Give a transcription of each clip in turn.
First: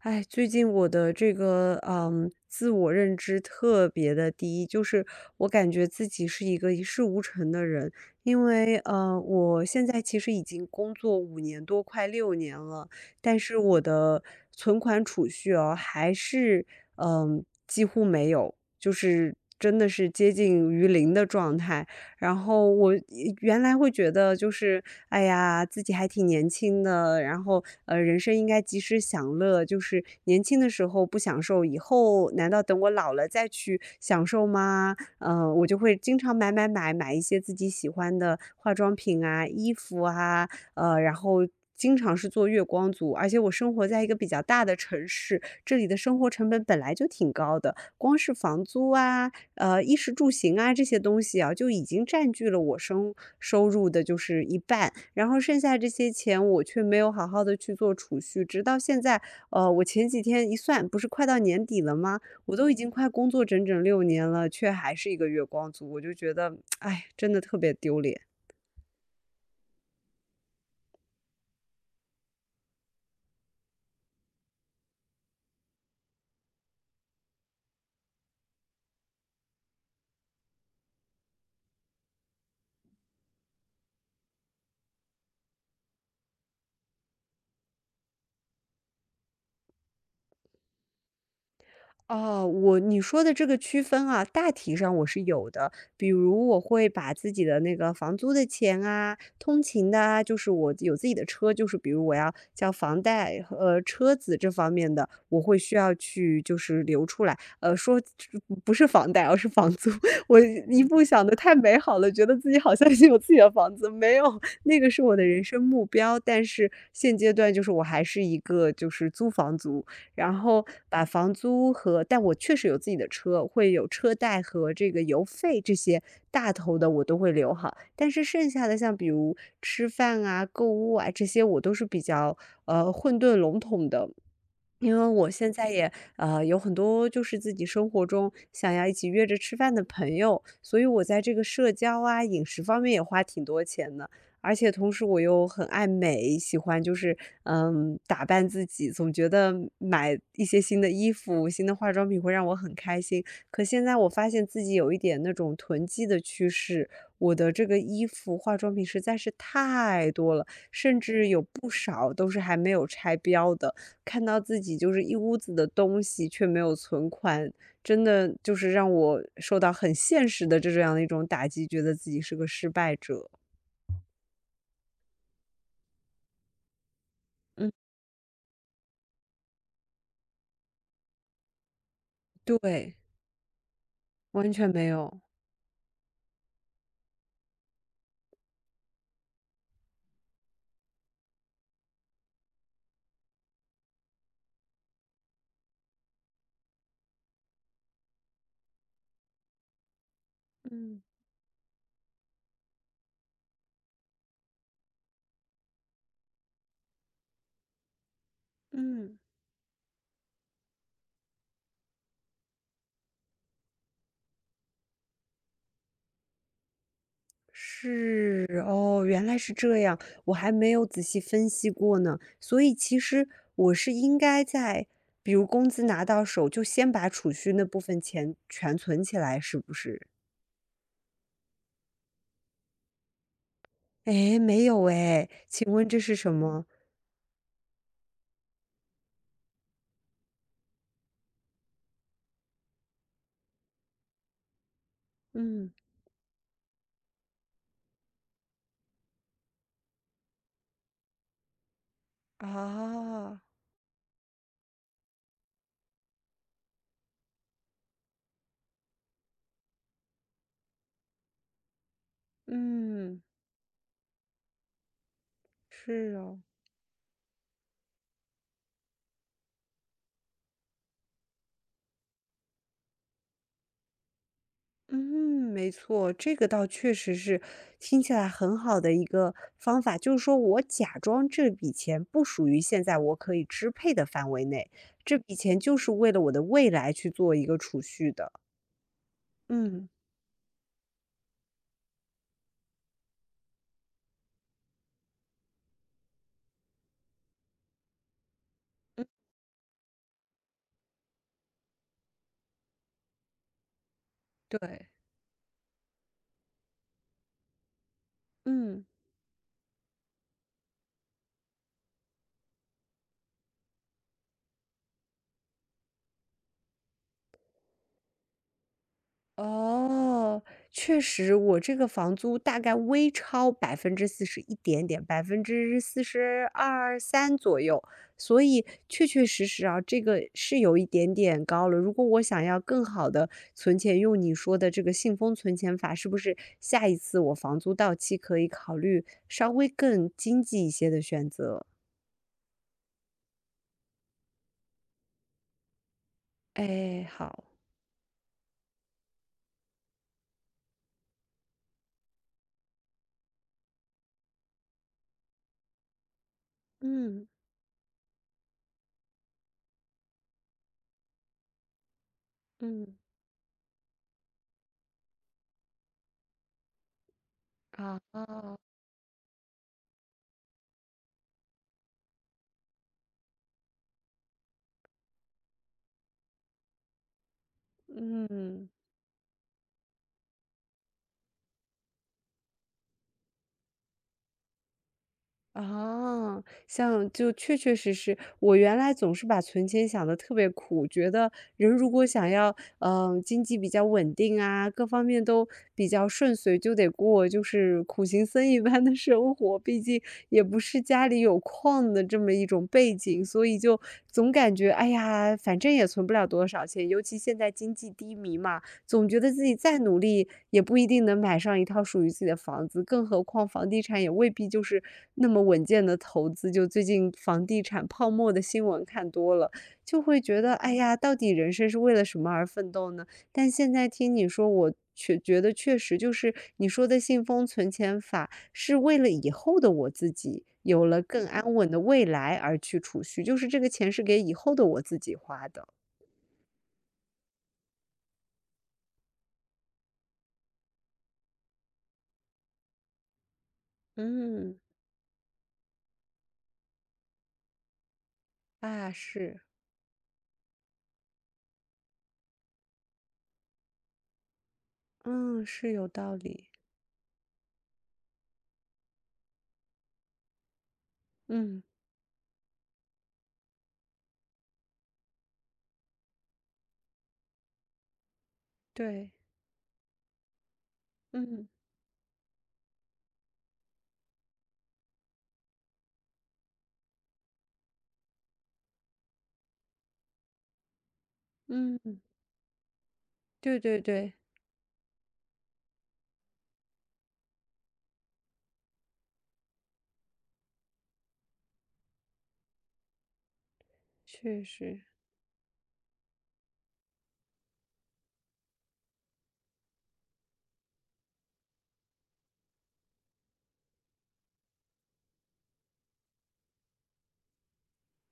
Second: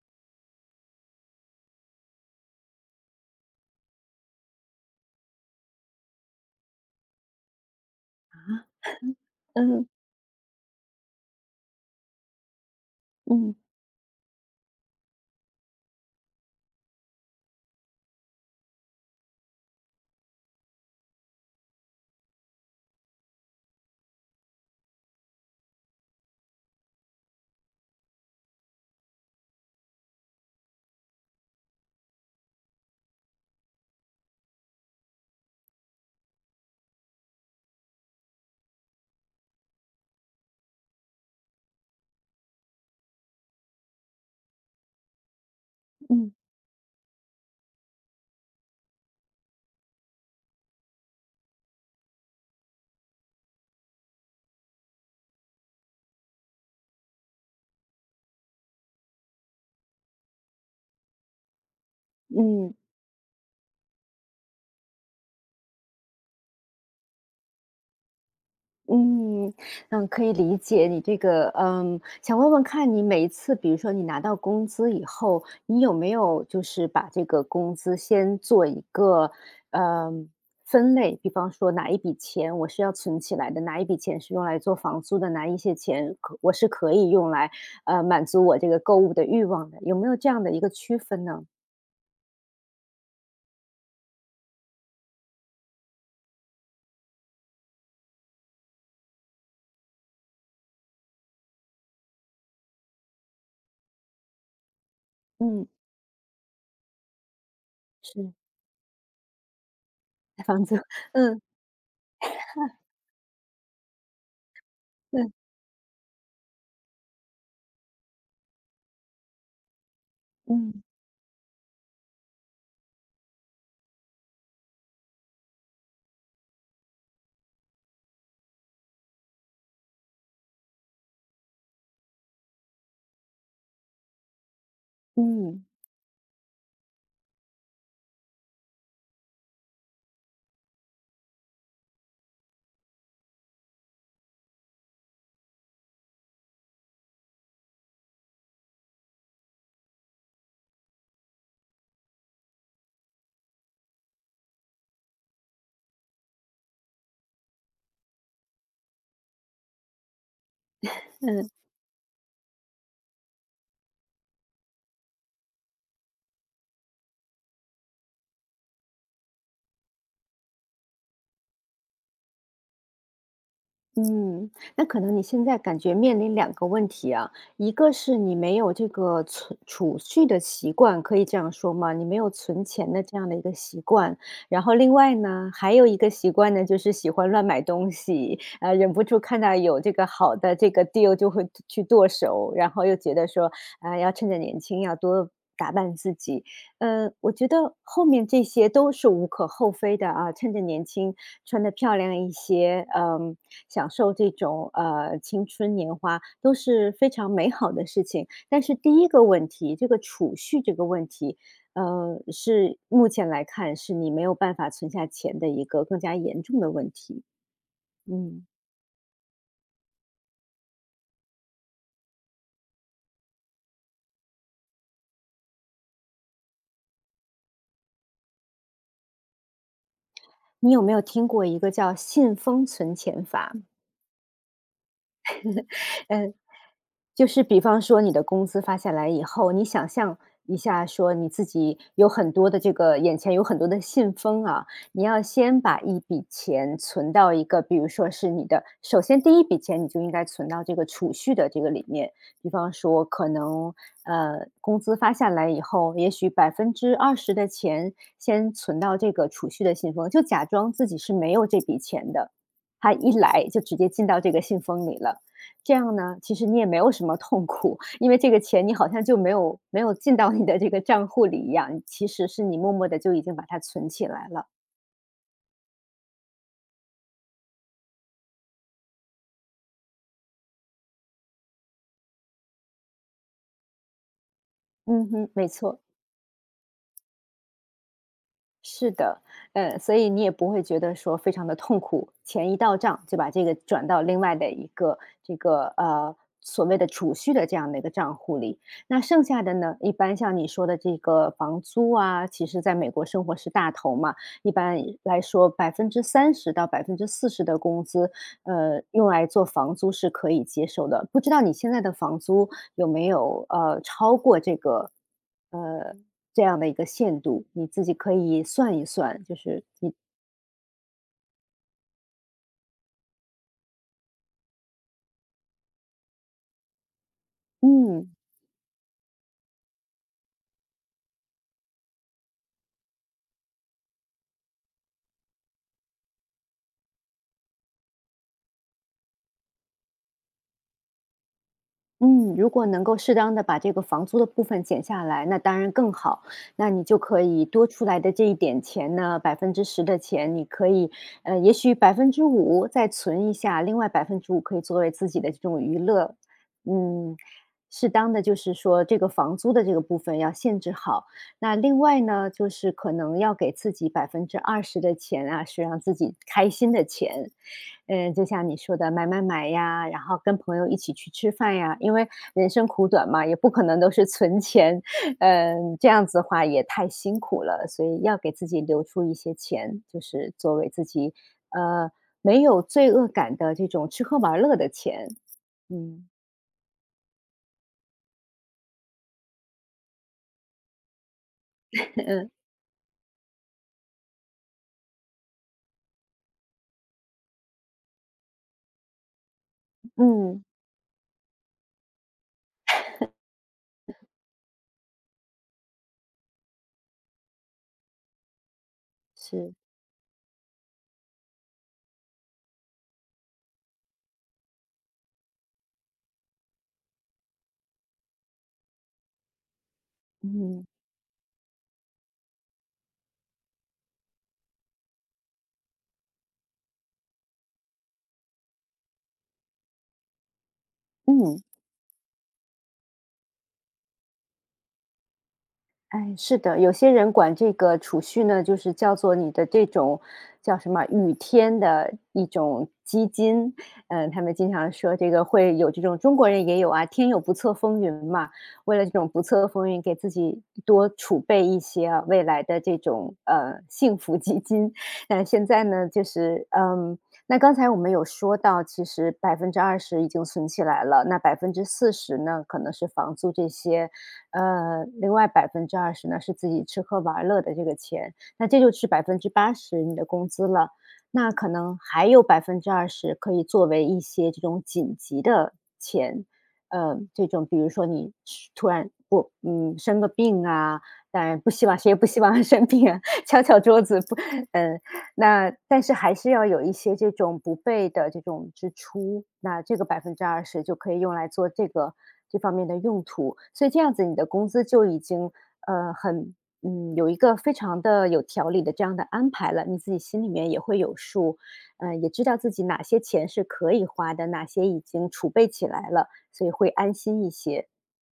哎，最近我的自我认知特别的低，我感觉自己是一个一事无成的人，因啊？为我现嗯在其实已经工作5年多，快六年了，但嗯是我的存款储蓄哦，还是几乎没有，就是真的是接近于零的状态。然后我呃原来会觉得哎呀，自己还挺年轻的，然后人生应该及时享乐，就是年轻的时候不享受，以后难道等我老了再去享受吗？我就会经常买买买，买一些自己喜欢的化妆品啊、衣服啊，呃，然后经常是做月光族，而且我生活在一个比较大的城市，这里的生活嗯成本本来就挺高的，光是房租啊，衣食住行啊这些东西啊，就已经占据了我生收入的就是一半，然后剩下这些钱我却没有好好的去做储蓄，直到现在，我前几天一算，不是快到年底了吗？我都已嗯经快工作整整六年了，却还是一个月光族，我就觉得，哎，真的特别丢脸。嗯嗯，可以理解你这个，想问问看你每一次，比如说你拿到工资以后，你有没有就是把这个工资先做一个，嗯，分类，比方说哪一笔钱我是要存起来的，哪一笔钱是用来做房租的，哪一些钱可我是可以用来，满足我这个购物的欲望的，有没有这样的一个区分呢？哦，我你说的这个区分啊，大体上我是有的。比如我会把自己的那个房租的钱啊、通勤的啊，就是我有自己的车，就是比如我要交房贷和车子这方面的，我会嗯，需要去就是留出来。呃，说是不是房贷，而是房租。我房租，一步 想的嗯太美好了，觉得自己好像是有自己的房子，没有，那个是我的嗯人生目标。但是现阶段就是我还是一个就是租房族，然后嗯把房租和但我确实有自己的车，会有车贷和这个油费这些大头的我都会留好，但是剩下的像比如吃饭啊、购物啊这些，我都是比较混沌笼统的，因为我嗯现嗯。在也有很多就是自己生活中想要一起约着吃饭的朋友，所以我在这个社交啊、饮食方面也花挺多钱的。而且同时我又很爱美，喜欢打扮自己，总觉得买一些新的衣服、新的化妆品会让我很开心。可现在我发现自己有一点那种囤积的趋势，我的这个衣服、化妆品实在是太多了，甚至有不少都是还没有拆标的。看到自己就是一屋子的东西，却没有存款，真的就是让我受到很现实的这样的一种打击，觉得自己是个失败者。嗯，那可能你现在感觉面临两个问题啊，嗯。一个是你没有这个存储蓄的习惯，可以这样说吗？你没有存钱对，的这样的一个习惯，完然全后没另外有。呢，还有一个习惯呢，就是喜欢乱买东西，忍不住看到有这个好的这个 deal 就会去剁手，然后又觉得说，啊、要趁着年轻要多。打扮自己，嗯，我觉得后面这些都是无可厚非的啊，趁着年嗯。轻穿得漂亮一些，享受这种青春年华都是非常美好的事情。但是第一嗯，个问题，这个储蓄这个问题，是目前来看是你没有办法存下钱的一个更加严重的问题。嗯，是，哦，原来是这样，我还没有仔细分析过呢。所以其实我是应该在比如工资拿到手，就先把储蓄那部分钱全存起来，是不是？你有没有听过一个叫信封存钱法？诶，没有诶，请问这是什嗯。么？就是比方说你的工资发下来以后，你想象一下，说你自己有很多的这个眼前有很多的信封啊，你要先嗯。把一笔钱存到一个，比如说是你的，首先第一笔钱你就应该存到这个储蓄的这个里面，比方说可啊，能工资发下来以后，也许百分之二十的钱先存到这个储蓄的信封，就假装自己是没有这笔钱的，它一嗯，来就直接进到这个信封里了。这样是呢，其哦，实你也没有什么痛苦，因为这个钱你好像就没有进到你的这个账户里一样，其实是你默默的就已经把它存起来了。嗯，没错，这个倒确实是听起来很好的一个方法，就是说我假装这笔钱不属于现在我可以支配的范围内，嗯这哼，笔没钱就错。是为了我的未来去做一个储蓄的。是的，嗯，所以你也不会觉得说非常的痛苦，钱一到账就把这个转到另外的一个这个，所谓的储蓄的这样的一个账户里。那嗯，剩下的呢，一般像你说的这个房租啊，其实在美国生活是大头嘛，一般对。来说30%到百分之四十的工资，嗯。用来做房租是可以接受的。不知道你现在的房租有没有超过这个呃这样的一个限度？你自己可以算一算，就是你哦，确实，我这个房租大概微超百分之四十一点点42%、43%左右，嗯所以确确实实啊，这个是有一点点高了。如果我想要更好的存钱，用你说的这个信封存钱法，是不是下一次我房租到期可以考虑稍微更经济一些的选择？嗯，如果能够适当的把这个房租的部分减下来，那当然更好。那你就哎，可好，以多出来的这一点钱呢，10%的钱，你可以，也许百分之五再存一下，另外百分之五可以作为自己的这种娱乐。嗯，嗯适当的就是说这个房租的这个部分要限制好。那另外呢，就是可嗯，能要给自己百分之二十的钱啊，是让自己开心的钱。嗯，就像你啊，说的买买买呀，然后跟朋友一起去吃饭呀，因为人生苦短嘛，也不可能都是存钱，嗯，这样子的话也太辛苦了，所以要给自己嗯。留出一些钱，就是作为自己，呃，没有罪恶感的这种吃喝玩乐的钱，嗯 啊，像就确确实实，我原来总是把存钱想的特别苦，觉得人如果想 要，嗯，经济比较稳定啊，各方面都比较顺遂，就得过就是苦行僧一般的生活。毕竟也嗯，不是家里有矿的这么一种背景，所以就总感觉，哎呀，反正也存不了多少钱，尤其现在经济低迷嘛。总觉得自己是，再努力也不一定能买上一套属于自己的房子，更何况房地产也未必就是那么稳健的投资。就最近房地产泡沫的新闻看多了，就会觉得，嗯，哎呀，到底人生是为了什么而奋斗呢？但现在听你说，我却觉得确实就是你说的信封存钱法，是为了以后的我自己有了更嗯。安稳的未来而去储蓄，就是这个钱是给以后的我自己花的。哎，是的，有些人管这个储蓄呢，就是叫做你的这种叫什么雨天的一种基金。嗯，他们经嗯，常说这个会有这种中国人也有啊，天有不测风云嘛，为了啊，这种不是。测风云，给自己多储备一些啊未来的这种幸福基金。但嗯，现在是有呢，就道是理。那刚才我们有说到，其实百分之二十已经存起来了，那百分嗯，之四十呢，可能是房租这些。另外百分之二十呢，是自己吃喝玩乐的这个钱，那这就是百对，分之八十你的工资了。那嗯可能还有百分之二十可以作为一些这种紧急的钱，这种比如说你是突然不生个病啊，当然不希嗯，望谁也不希望 生病啊，敲对敲对桌子对，不呃，那但是还是要有一些这种不备的这种支出，那这个百分之二十就可以用来做这个这方面的用途。所以这样子你的确工资实。就已经，呃，很有一个非常的有条理的这样的安排了，你自己心里面也会有数，也知道自己哪些钱是可以花的，哪些已经储备起来了，所以会安心一些。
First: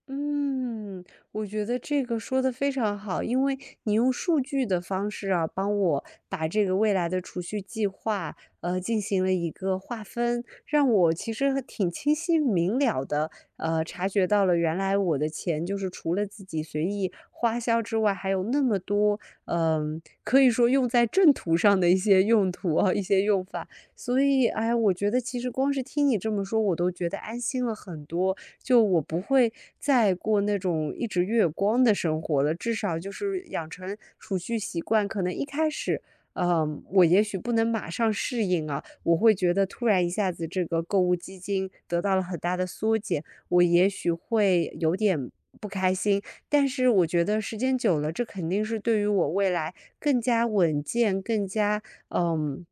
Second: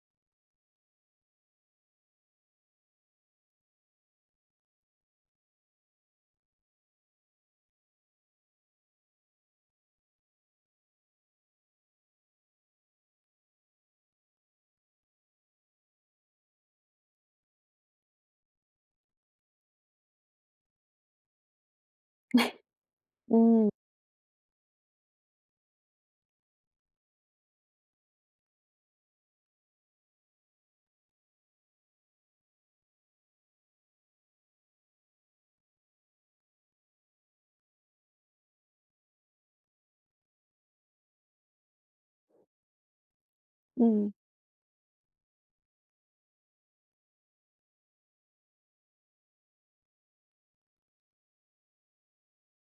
嗯，我觉得这个说的非常好，因为你用数据的方式啊，帮我把这个未来的储蓄计划，进行了一个划分，让我其实还挺清晰明了的，察觉到了原来我的钱就是除了自己随意花销之外，还有那么多，嗯、可以说用在正途上的一些用途啊，一些用法。嗯，所以，哎，我觉得其实光是听你这么说，我都觉得安心了很多。就我不会再过那种一直月光的生活了，至少就是养成储蓄习惯。可能一开始，嗯，我也许不能马上适应啊，我会觉得突然一下子这个购物基金得到了很大的缩减，我也许嗯，会有点不开心。但是我觉得时间久了，这肯定是对于我未来更加稳健、更加呃嗯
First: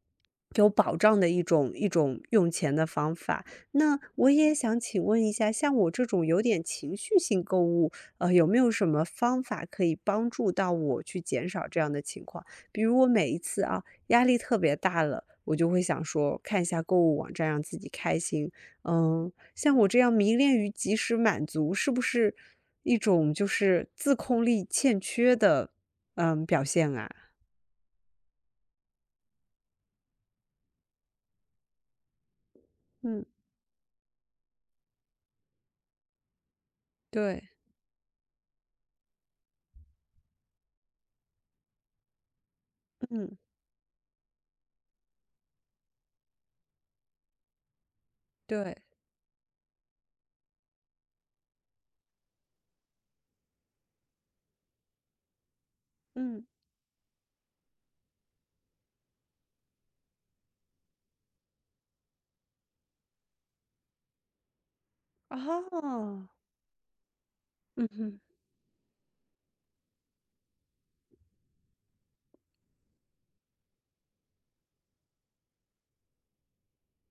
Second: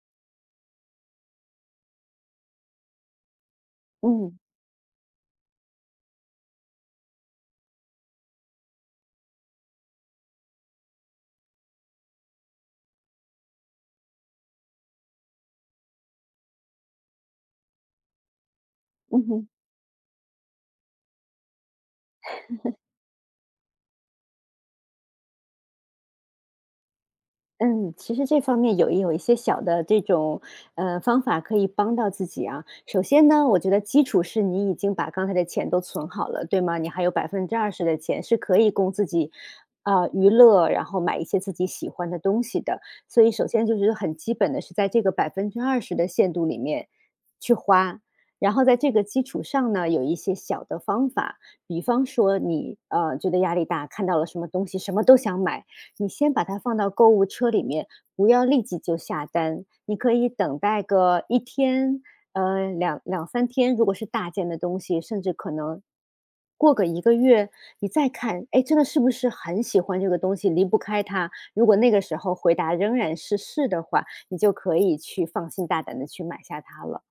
有保障的一种用钱的方法。那我嗯，也想请问一下，像我这种有点情绪性购物，呃，有没有什么方法可以帮助到我去减少这样的情况？比如我每一次啊，压力特别大了，我就会想说看一下购物网站让自己开心。嗯嗯，哼。像我这样迷恋于及时满足，是不是一种就是自控力欠缺的表现啊？嗯，其实这方面也有一些小的这种，方法可以帮到自己啊。首嗯，先呢，我觉得基础是你已经把刚才的钱都存好了，对吗？你还有百分对之二十的钱是可以供自己，啊，娱乐，然后买一些自己喜欢的东西的。所以嗯，首先就是很基本的是在这个百分之二十的限度里面去花。然后对，在这个基础上呢，有一些小的方法，比方说你，觉得压力大，看到了什么东西什么都想买，你先把嗯，它放到购物车里面，不要立即就下单。你可以等待个一天，两三天，如果是大件的东西，甚至可能哦，过个一个月，嗯你再哼。看，哎，真的是不是很喜欢这个东西，离不开它。如果那个时候回答仍然是"是"的话，你就可以去放心大胆的去买下它了。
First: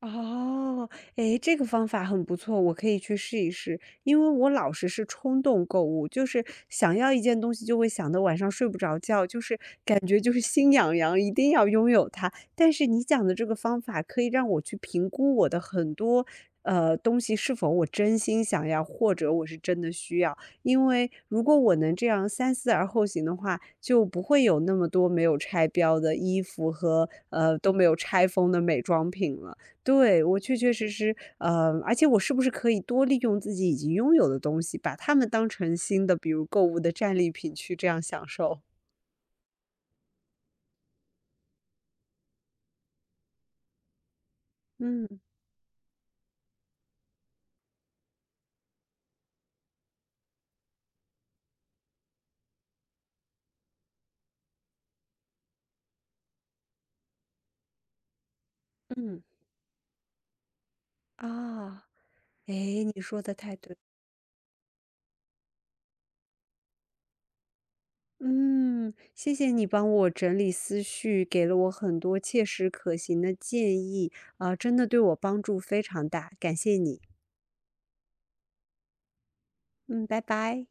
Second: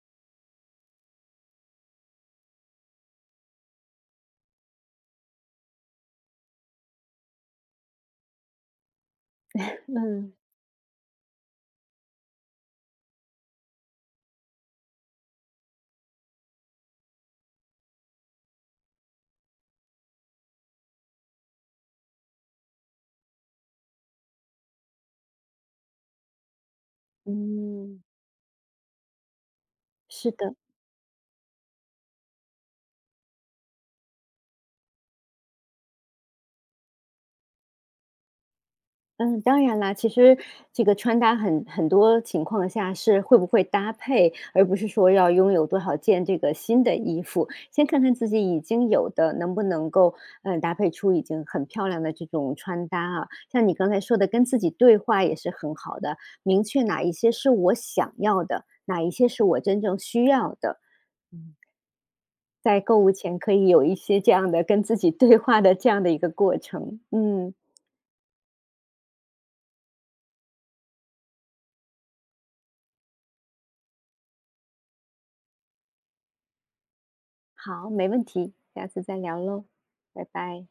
哦，诶，这个方法很不错，我可以去试一试。因为我老是是冲动购物，就是想要一件东西就会想得晚上睡不着觉，就是感觉就嗯，是心痒痒，一定要拥有它。但是你讲的这个方法可以让我去评估我的很多东西是否我真心想要，或者我是真的需要。因为如果我能这样三思而后行的话，就不会有那么多没有拆标的衣服和都没有嗯，拆封的美妆品了。对，是我的。确确实实，呃，而且我是不是可以多利用自己已经拥有的东西，把它们当成新的，比如购物的战利品去这样享受？嗯，当然啦，其实这个穿搭很多情况下是会不会搭配，而不是嗯说要拥有多少件这个新的衣服。先看看自己已经有的能不能够，嗯，搭配出已经很漂亮的这种穿搭啊。像你刚才说的，跟自己对话也是很好的，明确哪一些是我想要的，哪一嗯，些是我真正需要的，啊，哎，在购你物说的前可太以对。有一些这样的跟自己对话的这样的一个过程。嗯。嗯，谢谢你帮我整理思绪，给了我很多切实可行的建议，啊、真的对我帮助非常大，感谢你。好，没问题，下次再聊喽，嗯，拜拜拜。拜。